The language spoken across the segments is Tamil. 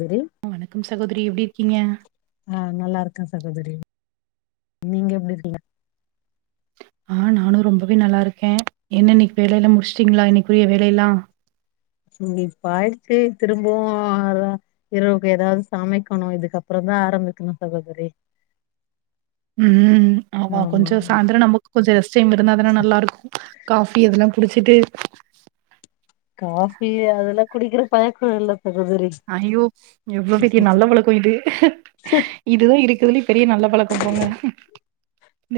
விரின் வணக்கம் சகோதரி எப்டி இருக்கீங்க ஆ நல்லா இருக்கே சகோதரி நீங்க எப்டி இருக்கிங்க ஆ நானு ரொம்பவே நல்லா இருக்கே என்ன இன்னைக்கு வேலையேல்ல முடிச்சுட்டிங்களா இன்னைக்குரிய வேலையேல்ல இங்கே வாக்கையே திரும்பவு அதா இரவுக்கு ஏதாது சமைக்கணு இதுக்கப்றோ தா ஆரம்பிக்கணு சகோதரி உம் ஆமா கொஞ்சோ சாந்திரோ நமக்கு கொஞ்சோ ரெஸ்ட் டைம் இருந்த தானா நல்லா இருக்கு காஃபி இதென்னா குடிச்சிட்டு காஃபி அதெல்லா குடிக்கிற பழக்கோ இல்ல சகோதரி ஐயோ எவ்ளோ பெரிய நல்ல வழக்கோ இது இதுதா இருக்குதுலயே பெரிய நல்ல பழக்கோ போங்க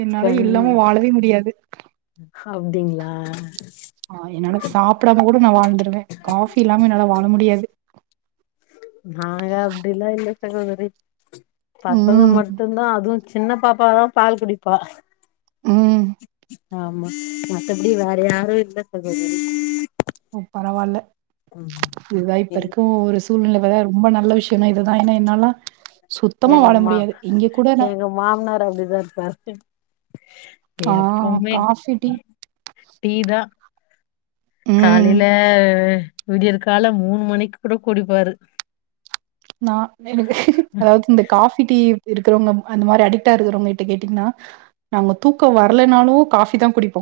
என்னால கண் இல்லாமமு வாழவே முடியாது அப்டிங்களா ஆ என்னால சாப்டாம கூட நா வாழ்ந்துருவே காஃபி இல்லாம என்னால வாழ முடியாது நாங்க அப்படிலா இல்ல சகோதரி பசங்க ம், மட்டு தா அதுவு சின்ன பாப்பாதா பால் குடிப்பா ம். ஆமா மத்தபடி வேறயாரு இல்ல சகோதரி பரவாயில்ல ம் இதா இப்ப எங்க இருக்கு ஒரு சூழ்நிலை வதே ரொம்ப நல்ல விஷயோனா இதுதா ஏன்னா என்னாலா சுத்தமா எங்க வாழ மா முடியாது இங்க கூட நா எங்க மாமனார் அப்டிதா இருப்பாரு ஆ எப்பவுமே காஃபி டீ டீ தா ம் காலையிலே விடியிற் கால மூணு மணிக்கு கூட கூடிப்பாரு நா எனக்கு அதாது இந்த காஃபி டீ இருக்குறவங்க அந்த மாரி அடிட்டா இருக்குறவங்க கிட்ட கேட்டீங்கென்னா நாங்க தூக்கோ வரலனாலு காஃபி தா குடிப்போ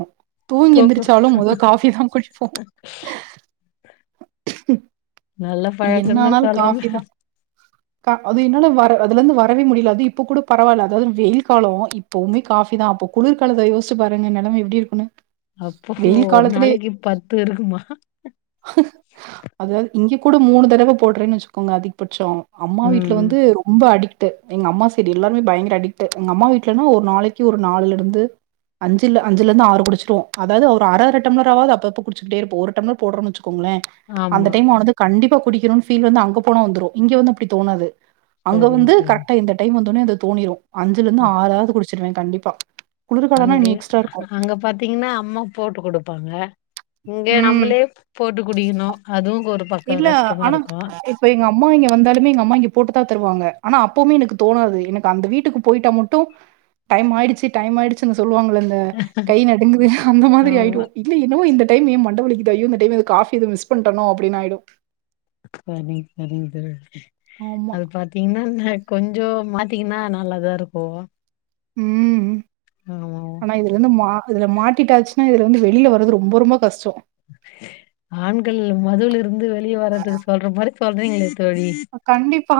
தூங்கி தூக்கோ எந்திரிச்சாலு மொத காஃபி தா குடிப்போ நல்ல என்ன பழக்கம்னு ஆனாலு சொல்றமே காஃபி தா க அது என்னால வர அதுல இருந்து வரவே முடியல அது இப்ப கூட பரவாயில்ல அதாது வெயில் காலோ இப்பவுமே காஃபி தா அப்போ குளிர்காலத்த யோசிச்சு பாருங்க என் நெலமை எப்டி இருக்குன்னு அப்போ ஒரு நாளைக்கு பத்து இருக்குமா அதாது இங்க கூட மூணு தடவ போடுறேன்னு வச்சுக்கோங்க அதிபட்சோ அம்மா வீ்ட்ல ம் வந் து ரொம்ப அடிட்டு எங்க அம்மா சைடு எல்லாருமே பயங்கர அடிக்ட்டு எங்க அம்மா வீட்டுலேன்னா ஒரு நாளைக்கு ஒரு நாள்ளுல இருந்து அஞ்சு இல்ல அஞ்சுல இருந்து ஆறு குடிச்சிருவோ அதாது ஒரு அர அர டம்மளரா ஆவது அப்ப அப்ப குடிச்சுக்கிட்டே இருப்போ ஒரு டம்ளர் போடுறோனு வெச்சுக்கோங்களே அந்த ஆமா டைம் ஆனது கண்டிப்பா குடிக்கறோணு ஃபீல் வந்து அங்க போனா வந்துரு இங்க வந்து அப்டி தோணாது அங்க சரிங்க வந்து சரிங்க கரெக்டா இந்த டைம் வந்தோனே அது தோணிரு அஞ்சுல இருந்து அ ஆறாது குடிச்சிருவே கண்டிப்பா குளிர் காலோன்னா இன்னு எக்ஸ்டா இருக்கு பாத்தீங்கென்னா அம்மா போட்டு குடுப்பாங்க இங்க ம். நம்மளே போட்டு குடிக்குணு அதுவு கொரு இல்ல ஆனா இப் இப்ப எங்கம்மா இங்க வந்தாலுமே எங்கம்மா இங்க போட்டு தா தருவாங்க ஆனா அப்போமே எனக்கு தோணாது எனக்கு அந்த வீட்டுக்கு போய்ட்டா மட்டு டைம் ஆய்டுச்சு டைம் ஆய்டுச்சுன்னு சொல்லுவாங்கலங்க கை நடுங்குது அந்த மாதிரி ஆமா ஆய்டு இல்ல என்னமோ இந்த டைம் ஏ மண்ட வலிக்குது ஐயோ இந்த டைம் எதோ காஃபி எதோ மிஸ் பண்ட்ணோ அப்டின் ஆய்டு செரிங் செரிங்க தோழி ஆமா அது பாத் பாத்தீங்கன்னா நா கொஞ்சோ மாத்திக்னா நல்லாதாருக்கு ம் ஆனா இது இது வந்து மா இதுல மாட்டிட்டாச்சுன்னா இதுல வந்து வெளில வர்றது ரொம்ப ரொம்ப கஷ்டோ ஆண்கள் மதுலருந்து வெளிய வர்றதுக்கு சொல்ற மாரி சொல்றீங்ளே கண்டிப்பா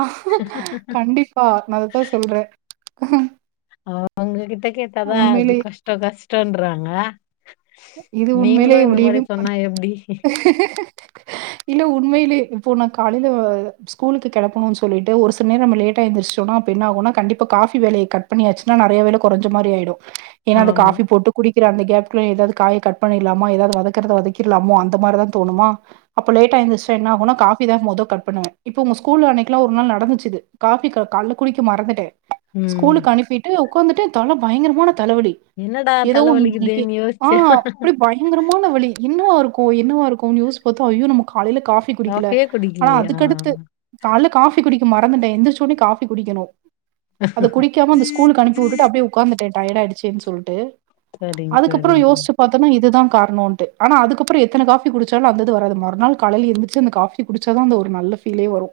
கண்டிப்பா நா அத தா சொல்றே அவுங்க கிட்ட கேட்டாதா அது உண்மையிலே கஷ்டோ கஷ்டோன்றாங்க இது உண்மயிலே முடிவே சொன்னா எப்படி இல்ல உண்மயிலே இப்போ நா காலைல ஸ்கூல்க்கு கெளப்பணுன் சொல்லிட்டு ஒரு சில நேரோ நம்ம லேட்டா எந்துருச்சுட்டோனா அப்ப என்ன ஆகுனா கண்டிப்பா காஃபி வேலய கட் பண்ணியாச்சுன்னா நறைய வேல கொறஞ்ச மாரி ஆயிடு ஏனா அந்த ஆமா காஃபி போட்டு குடிக்கிற அந்த கேப்குள்ள எதாவ்து காய கட் பண்ணிர்லாமா எதாவ்து வதக்குறத வதக்கிற்லாமோ அந்த மார்தா தோணுமா அப்போ லேட் எந்துருச்ட்டா என்ன ஆகுனா காஃபி தா மொத கட் பண்ணுவே இப்ப உங்க ஸ்கூல் அன்னைக்குலா ஒர் நாள் நடந்துச்சு இது காஃபி கா கால்ல குடிக்க மறந்துட்டே ம் ஸ்கூலுக்கு அனுப்பிட்டு ஒக்காந்துட்டே தல பயங்கரமான தலவலி என்னடா ஏதோ ஒண்ணு இன்னைக்கு தலவலிக்குதேன் யோச் ஆ அப்டி பயங்கரமான வலி என்னவாருக்கு என்னவாருக்குன் யோச்சு பாத்தா அய்யோ நம்ம காலைல கா ஃபி குடிக்கல காஃபியே ஆனா குடிக்கலையா அதுக்கடுத்து கால்ல காஃபி குடிக்க மறந்துட்டே எந்திரிச்சோன காஃபி குடிக்கணு அது குடிக்காம அந்த ஸ்கூலுக்கு அனுப்பி வுட்டுட்டு அப்டியே உக்காந்துட்டே டயர்டாயிச்சுன் சொல்ட்டு சரிங்க அதுக்கு சரிங்க பாத்தோன்னா இதுதா கார்ணோன்ட்டு ஆனா அதுக்கப்றோ எத்தண காஃபி குடிச்சாலு அந்த இது வராது மற்நாள் காலைல எந்திரிச்சு அந்த கா ஃபி குடிச்சா தா அந்த ஒரு நல்ல ஃபீலே வரு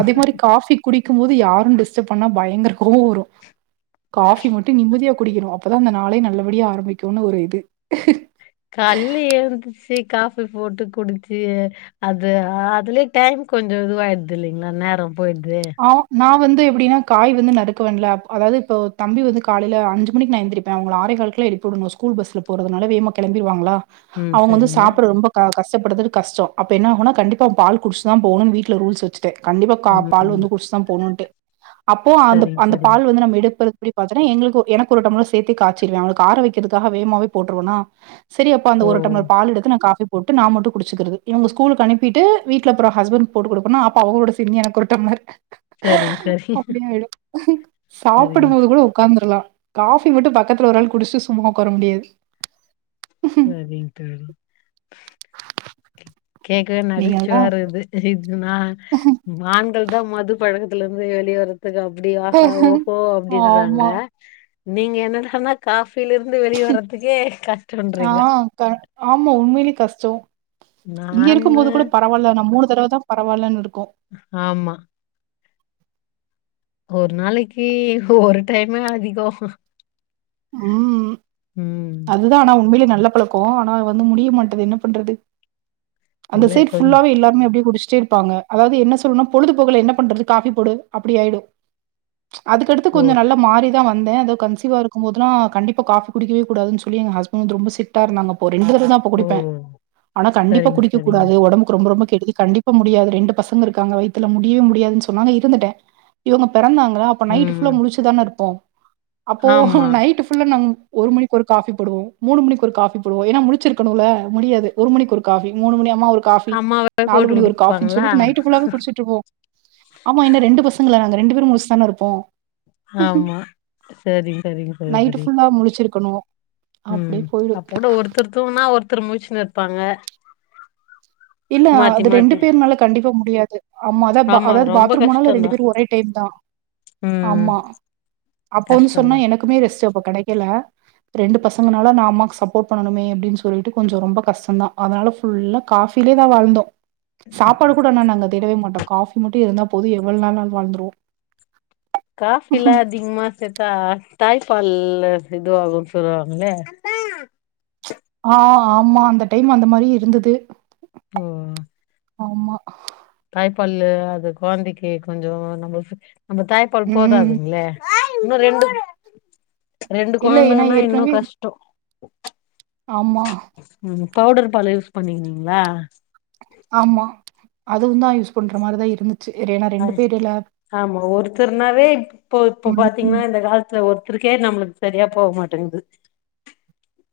அதே மாரி காஃபி குடிக்கும்போது யாரு‌ டிஸ்டர்ப் பண்ணா பயங்கர கோவோ வரு காஃபி மட்டு நிம்மதியா குடிக்கனு அப்பதா அந்த நாளே நல்லபடியா ஆரம்பிக்குனு ஒரு இது கால்ல எழுந்துச்சு காஃபி போட்டு குடிச்சு அது அதுலயே டைம் கொஞ்சோ இதுவாயிட்தில்லைங்ளா நேரோ போயிட்தே ஆ நா வந்து எப்டின்னா காய் வந்து நறுக்குவேன்ல அப் அதாவ்து இப்போ தம்பி வந்து காலைல அஞ்சு மணிக்கு நா எந்திரிப் பே அவுங்கள ஆறேகால்க்ல்லா எழுப்பி வுடணு ஸ்கூல் பஸ்ல போறதுனால வேமா கெளம்பிருவாங்களா ம் அவுங்க வந்து சரிங்க சாப்ட ரொம்ப க கஷ்டபடுத்துறது கஷ்டோ அப்ப என்ன ஆகுனா கண்டிப்பா பால் குடிச்சுதா போணுன் வீட்ல ரூல்ஸ் வெச்சுட்டே கண்டிப்பா கா ம் பால் வந்து குட்ச்சுதா போணுன்ட்டு அப்போ அந்த சரிங்க அந்த சரிங்க பால் வந்து நம்ம எடுப்ப அப்டி பாத்தன்னா எங்ளுக்கு எனக்கு ஒரு டம்ளர் சேத்தி காச்சிருவே அவுங்களுக்கு ஆற வெக்கறகாக வேமாவே போட்ருவேன்னா சேரி அப்ப அந்த ஓ ஒரு டம்ளர் பால் எடுத்து நா காஃபி போட்டு நா மட்டு குடிச்சுக்கறது இவுங்க ஸ்கூல்க்கு அனுப்பிட்டு வீட்ல அப்றோ ஹஸ்பண்ட்க்கு போட்டு குடுப்பேனா அப்ப அவுங்களோட சேந்து எனக்கொரு டம்ளர் சரிங்க சரிங்க அப்டியாயிடு சரிங்க சாப்டும்போது கூட ஒக்காந்துருலா காஃபி மட்டு பக்கத்துல ஒரு ஆள் குடிச்சிட்டு சும்மா ஒக்கார முடியாது செரிங்க தோழி கேக்கவே நீங்கல்லா நகச்சுவையாருக்குது இது நா ஆண்கள் தா மது பழக் கலருந்து வெளிய வரத்துக்கு அப்டி ஆஹா ஓஹோ அப்டி சொல்றாங்க ஆமா நீங்க என்னடானா காஃபிலரந்து வெளியே வரத்துக்கே கஷ் ஆ க ஆமா உண்மயிலே கஷ்டோ இங்க நானு இருக்கும்போது கூட ப ரவால்ல நா மூணு தடவ தா பரவால்லன் இருக்கு ஆமா ஒரு நாளைக்கு ஒரு டைமே அதிகோ ம் ம் அதுதா ஆனா உண்மைலே நல்ல பழக்கோ ஆனா வந்து முடிய மாட்டேது என்ன பண்றது அந்த இல்ல சைட் கொஞ் ஃபுல்லாவே எல்லாருமே அப்டியே குடிச்சிட்டே இருப்பாங்க அதாவது என்ன சொல்னா பொழுது போகல என்ன பண்றது காபி போடு அப்டி ஆயிடு அதுக்கடுத்து ஓ கொஞ்சோ நல்லா மாறி தா வந்தே அதோ கன்சீவா இருக்கும் போதெல்லா கண்டிப்பா காஃபி குடிக்கவே கூடாதுன்னு சொல்லி எங்க ஹஸ்பண்ட் ரொம்ப சிட்டா இருந்தாங்க அப்போ ரெண்டு [unintelligible] ஓ குடிப்பே ஆனா கண்டிப்பா சரிங்க குடிக்க சரிங்க கூடாது ஒடம்புக்கு ரொம்ப ரொம்ப கெடுதி கண்டிப் இப்ப முடியாது ரெண்டு பசங்க இருக்காங்க வயித்துல முடியவே முடியாதுன் சொன்னாங்க இருந்துட்டே இவுங்க பிறந்தாங்களா அ ப்ப நைட் ஃபுல்லா ம் முழிச்சு தானே இருப்போ அப்போ ஆமா நைட் ஃபுல்லா நா ஒரு மணி ஒரு காஃபி போடுவோ மூணு மணிக்கு ஒரு காஃபி போடுவோ ஏனா முழிச்சிருக்கணுல முடியாது ஒரு மணிக்கு ஒரு காஃபி மூணு மணி அம்மா ஒரு காஃபி அம்மாவே நாலு போட்டு மணி ஒரு காஃபின் குடுப்பாங்களா சொல்லிட்டு நைட் ஃபுல்லாவே குடிச்சிட்டு இருப்போ ஆமா என்ன ரெண்டு பச பசங்கள நாங்க ரெண்டு பேரு முழிச்சி தானே இருப்போ ஆமா சேரிங் சேரிங்க சகோதரி ப முழிச்சிருக்கணு ம் அப்ப கூட ஒருத்தர் தூங்குனா ஒருத்தர் முழிச்சின்னு இருப்பாங்க இல்ல மாத்தி அது ரெண்டு மாத்தி பேருனால கண்டிப்பா முடியாது ஆமா அத அதாவது ரொம்ப பாத்ரூம் போனாலு கஷ்டந்தா ரெண்டு பேரு ஒரே டைம் தா ம் ஆமா அப்ப வந்து சொன்னா கஷ்டந்தா எனக்குமே ரெஸ்டு அப்ப கிடைக்கல ரெண்டு பசங்கனால நா அம்மாவுக்கு சப்போர்ட் பண்ணனுமே அப்டின்னு சொல்லிட்டு கொஞ்ச ரொம்ப கஷ்ட தா அதனால ஃபுல்லா காஃப் ஃபிலில வாழ்ந்தோ சாப்பாடு கூட நானு அங்க தேடவே மாட்டோ காஃபி மட்டு இருந்தா போது எவ்ள நாள்னாலு வாழ்ந்துருவோ காஃபிலா அதிகமா சேத்தா தாய்ப்பால் இது ஆகுன்னு சொல்லுவாங்களே ஆ ஆமா அந்த டைம் அந்த மாதிரி இருந்தது ஓ ஆமா தாய்ப்பால் அது ககொழந்தைக்கு கொஞ்ச நம்ம நம்ம தாய்ப்பால் ம் போதாதுங்களே இன்னு ரெண்டு ரெண்டு இல்ல ஏன்னா கொழந்தைங்கன்னா இன்னு ஏற்கனவே கஷ்டோ ஆமா ம் பவுடர் பாலு யூஸ் பண்ணிணீங்களா ஆமா அதுவு தா யூஸ் பண்ற மாரிதா இருந்துச்சு ஏனா ரெண்டு பேர்ல ஆமா ஒருத்தர்னாவே இப்போ இப்ப ம் பாத்தீங்கன்னா இந்த காலத்துல ஒருத்தர் தருக்கே நம்மளுக்கு சரியா போக மாட்டேங்கிது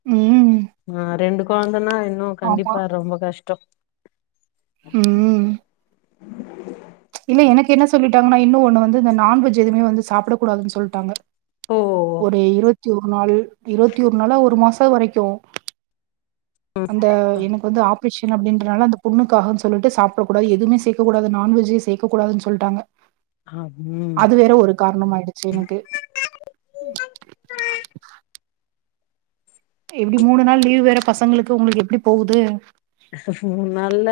ம் ஆ ரெண்டு கொழந்தன்னா இன்னு ஆமா கண்டிப்பா ரொம்ப கஷ்டம் ம் இல்ல எனக்கு என்ன சொல்லிட்டாங்கன்னா இன்னு ஒன்னு வந்து இந்த நான்வெஜ் எதுமே வந்து சாப்பிட கூடாதுன்னு சொல்லிட்டாங்க ஓ ஒரு இருவத்தி ஒரு நாள் இருவத்தி ஒரு நாளா ஒரு மாச வரைக்கு அந்த என வந்து ஆப்ரேஷன் அப்டின்றனால அந்த புண்ணுக்காகன் சொல்லிட்டு சாப்பிடக்கூாது எதுமே சேக்க கூடாது நான்வெஜ் எ சே தேக்க கூடான்னு சொல்டாங்க அ ம் அது வேற ஒரு காரணமா ஆயிடுச்சு எனக்கு ம் எப்படி மூணு நாள் லீவ் வேற பசங்களுக்கு உங்களுக்கு எப்படி போகுது நல்ல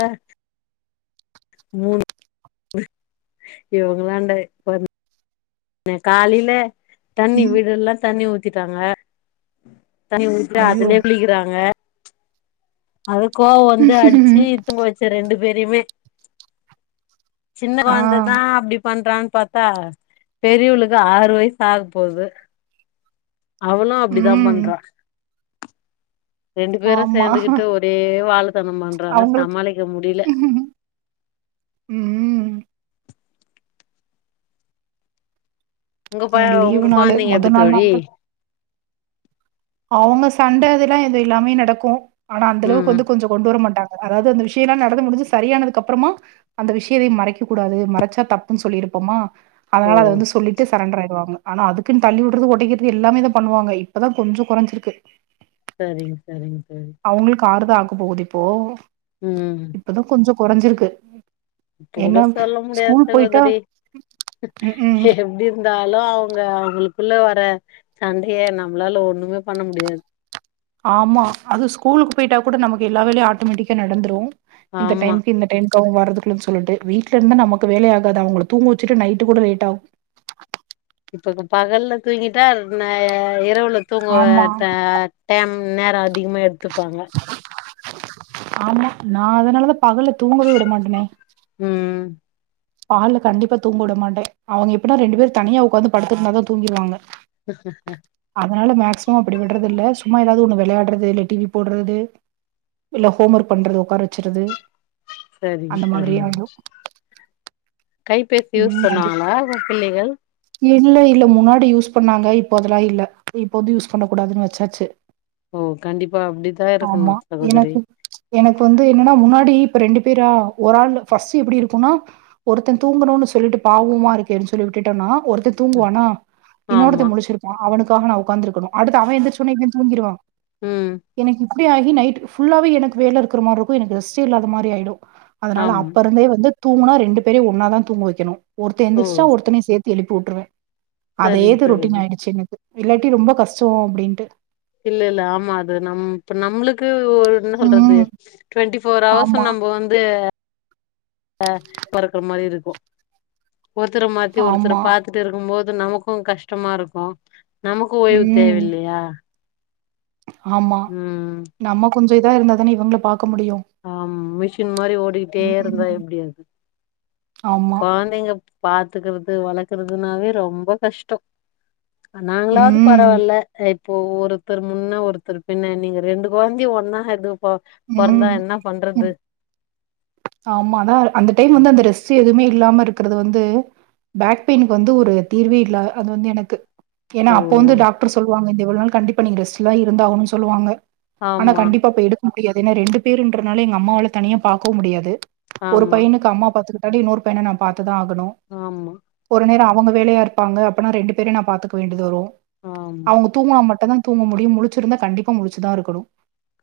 மூணு இவங்களாண்ட என் காலில தண்ணி ம் வீடுல்லா தண்ணி ஊத்திட்டாங்க தணிய விட்டு ஐயோ அதுலையே குளிக்கிறாங்க அது கோவம் வந்து அடிச்சு தூங்க வெச்ச ரெண்டு பேரையுமே சின்ன ஆ குழந்ததா அப்டி பண்றான்னு பாத்த சா பெரியவளுக்கு ஆறு வயசு ஆக போது அவனு அப்படிதா ம் பண்றா ரெண்டு பேரு ஆமா சேர்ந்துகிட்டு ஒரே வாலு தனம் பண்றாங்க அவங்களுக்கு சமாளிக்க முடியல ம் உங்க ப எனக்கு லீவ் உங்க நாளே கொழந்தைங்க மொத எப்டி நாலே தோழி அவுங்க சண்டை அதெல்லாம் அது எல்லாமே நடக்கு ஆனா அந்த அளவுக்கு ம் வந்து கொஞ்சோ கொண்டு வர மாட்டாங்க அதாவது அந்த விஷயமல்லா நடந்து முடிஞ்சு சரியானதுக்கு அப்றமா அந்த விஷயத்தையு மறைக்க கூடாது மறைச்சா தப்புன்னு சொல்லிருப்போமா ஓ அதனால அத வந்து சொல்லிட்டு சரண்டர் ஆயிடுவாங்க ஆனா அதுக்குன்னு அடிக்கிறது தள்ளி விடுறது உடைக்கிறது எல்லாமோ பண்ணுவாங்க இப்பதா கொஞ்சோ குறைஞ்சிருக்கு சரிங்க சரிங்க சரி அவுங்களுக்கு ஆறுதா ஆக போகுது இப்போ உ இப்பதா கொஞ்சோ கொறஞ்சிருக்கு இப்ப கூட சொல்ல முடியாது போயிட்டா சகோதரி ம்ஹ்ம். எப்டி இருந்தாலு அவுங்க அவங்களுக்குள்ள வர சண்டைய நம்மளால ஒண்ணுமே பண்ண முடியாது ஆமா அது ஸ்கூலுக்கு போயிட்டா கூட நமக்கு எல்லா வேலையு ஆட்டோமேட்டிக்கா நடந்துரு இந்த ஆமா டைமிக்கு இந்த டை வரதுக்குள்ளனு சொல்லிட்டு வீட்டுல இருந்தா நமக்கு வேலைையகாது அவுங்கள தூங்க வச்சுட்டு நைட் கூட லேட் ஆகு இப்ப பகல்ல தூங்கிட்ட ந இரவுல தூங்குவ ஆமா டைம் நேரோ அதிகமா எடுத்துப்பாங்க ஆமா நா அதுனாலதா பகல்ல தூங்கவே விட மாட்டே உ பகல்ல கண்டிப்பா தூங்க விட மாட்டே அவுங்க எப்படினா ரெண்டு பேர் தனியா உட்காந்து படுத்து இருந்தா தா தூங்கிடுவாங்க [unintelligible] அதுனால மேக்சிமம் அப்படி விடுறதுல்ல சும்மா ஏதாவது ஒண்ணு விளையாடுறது இல்ல டிவி போடுறது இல்ல ஹோம் ஒர்க் பண்றது உக்கார வச்சறது சரிங்க அந்த மாதிரி சரிங்க ஆகிடு கைபேசி யூஸ் அது பண்ணுவாங்களா பிள்ளைக இல்ல இல்ல முன்னாடி யூஸ் பண்ணாங்க இப்போ அதுல்லா இல்ல இப்போது யூஸ் பண்ண கூடாதுன்னு வச்சாச்சு ஓ கண்டிப்பா அப்படித்தா இருக்கணு ஆமா சகோதரி எனக்கு எனக்கு வந்து என்னன்னா முன்னாடி இப்ப ரெண்டு பேரா ஒரு ஆள் ஃபர்ஸ்ட் எப்படி இருக்கும்னா ஒருத்தே தூங்கணுன்னு சொல்லிட்டு பாவமா இருக்ககேன்னு சொல்லி விட்டுட்டம்னா ஒருத்தே தூங்குவானா இன்னொருத்த ஆமா முடிச் அவனுக்காக நா உட்குந்து இருக்கனு அடுத்து அவன் எந்திரச்ச உடனே இவன் தூங்கிருவான் உ எனக்கு இப்படி ஆகி நைட் ஃபுல்லாவே எனக்கு வேல இருக்குற மாரி இருக்கு எனக்கு ரெஸ்ட் இல்லாத மாதிரி ஆயிடும் அதுனால ஆமா அப்ப இருந்தே வந்து தூங்கினா ரெண்டு பேரையு ஒன்னா தா தூங்க வைக்கணு ஒருத்த ஓ எந்திரச்சா ஒருத்தநாயு சேர்த்து எழுப்பி விற்றுவே அதே சரிங்க இது ரொட்டீன் சகோதரி ஆயிடுச்சு எனக்கு இல்லாட்டி ரொம்ப கஷ்டோ அப்படின்ட்டு இல்ல இல்ல ஆமா அது நம் நம்மளுக்கு ஒரு என்ன சொல்றது ம் டுவெண்டி இப்ப அவர்ஸ்நா ஆமா நம்ம வந்து அ பறக்கற மாரி இருக்கு ஒருத்தர மாத்தி ஒருத்தர ஆமா பாத் துட்ருக்கும் போது நமக்கு கஷ்டமா இருக்கு நமக்கு ஓய்வு ம் தேவயில்லையா ஆமா நம்ம கொஞ்சோ இதா இருந்தாதானே இவ்ங்கள பாக்க முடியு ஆம் மிஷின் மாரி ஓடிக்கிட்டே இருந்தா ம் எப்டி அது ஆமா கொழந்தைங்க பாத்துக்கிறது வளக்கறதுனாவே ரொம்ப கஷ்டோ அ நாங்களாவ்து ம் பரவால்ல இப்போ ஒருத்தர் முன்ன ஒருத்தர் பின்ன நீங்க ரெண்டு கொழந்தைய ஒன்னா ஹேண்டுல் ப தா ம் என்ன பண்றது ம் ஆமா அதா அந்த டைம் வந்து அந்த ரெஸ்ட் எதுவுமே இல்லாம இருக்குறது வந்து பேக் பெயினுக்கு வந்து ஒரு தீர்வே இல்ல அது வந்து எனக்கு ஏன்னா ஓ அப்போ வந்து டாக்டர் சொல்வாங்க இந்த இவ்ளோ நாள் கண்டிப்பா நீங்க ரெஸ்ட்லா இருந்தாகன்னு சொல்லுவாங்க ஆனா ஆமா கண்டிப்பா அப்ப எடுக்க முடியாது ஏனா ரெண்டு பேருன்றனால எங்க அம்மாவால தனியா பாக்கவு முடியாது ஒரு ஆமா பையனுக்கு அம்மா பாத்துக்கிட்டாலு இன்னொரு பையன நா பாத்துதா ஆகணு ஆமா ஒரு நேரோ அவங்க வேலையா இருப்பாங்க அப்பனா ரெண்டு பேரயு நா பாத்துக்க வேண்டியது வரு ஆம் அவங்க தூங்குனா மட்டுந்தா தூங்க முடியு முழிச்சிருந்தா கண்டிப்பா முழிச்சுதா இருக்கணு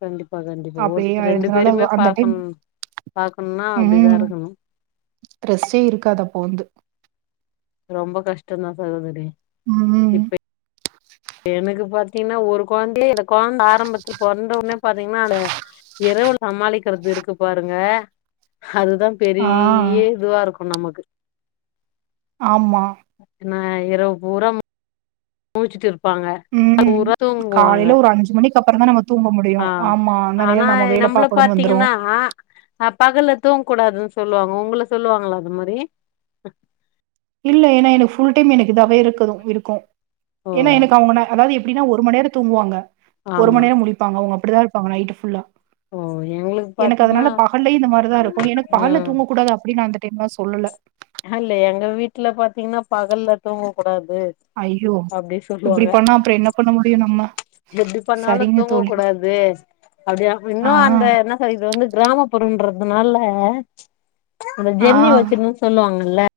கண்டிப்பா கண்டிப்பா ஒருத்தர் ரெண்டு பேருமே அந்த டைம் பாக்கனு பாக்கணுனா அப்டிதா ம். இருக்கணு ரெஸ்ட்டே இருக்காது அப்ப வந்து ரொம்ப கஷ்டந்தா சகோதரி ம். இப்ப எனக்கு பாத்தீங்கன்னா ஒரு கொழந்தையே எனக் கொழந்த ஆரம்பத்துல பொறந்தோனே பாத்தீங்கன்னா அது இரவு சமாளிக்கிறது இருக்கு பாருங்க அதுதா ஆ. பெரிய இதுவா இருக்கு நமக்கு ஆமா என்ன இரவு பூரா மூச்சுட்டு இருப்பாங்க பகல் பூரா தூங்குவாங்க க்கபறந்தா நம்ம தூங்க முடியு ஆ ஆமா அந்த நேரொ நம்ம வேல பாக்கணுனு வந்துருவோ ஆ அ பகல்ல தூங்க கூடாதுன் சொல்லுவாங்க உங்கள சொல்லுவாங்களா அது மாரி இல்ல ஏன்னா எனக்கு ஃபுல் டைம் எனக்கு இதாவே இருக்குது இருக்கும் ஓ ஏன்னா எனக்கு அவங்க ம அதாவ்து எப்டின்னா ஒரு மண்நேரோ தூங்குவாங்க ஒரு மண் ஆமா நேரோ முழிப்பாங்க அவ்ங்க அப்டிதா இருப்பாங்க நைட் ஃபுல்லா ஓ எங்களுக்கு எனக்கு பாத்தீங்கன்னா அதனால பகல்லையு இந்த மாரிதா இருக்கு எனக்கு பகல்ல ம் தூங்கக் கூடாது அப் ப்டி நா அந்த டைம்லா சொல்லல அல்ல எங்க வீட்ல பாத்தீங்கன்னா பகல்ல தூங்க கூடாது ஐயோ அப்டி இப்படி சொல்வாங்க பண்ணா அப்புறம் என்ன பண்ண முடியும் நம்ம எப்டி பண்ணாலு சரிங்க தூங்க தோழி கூடா து அப்டியா இன்னு ஆ அந்த என்ன இது வந்து கிராமப்புறோன்றதுனால அந்த ஆ ஜென்னி வச்சிடுனு சொல்லுவாங்கல்ல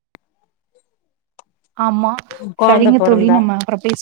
ஆமா கொழந்த சரிங்க தோழி பொறந்தா நம்ம அப்றம் பேசு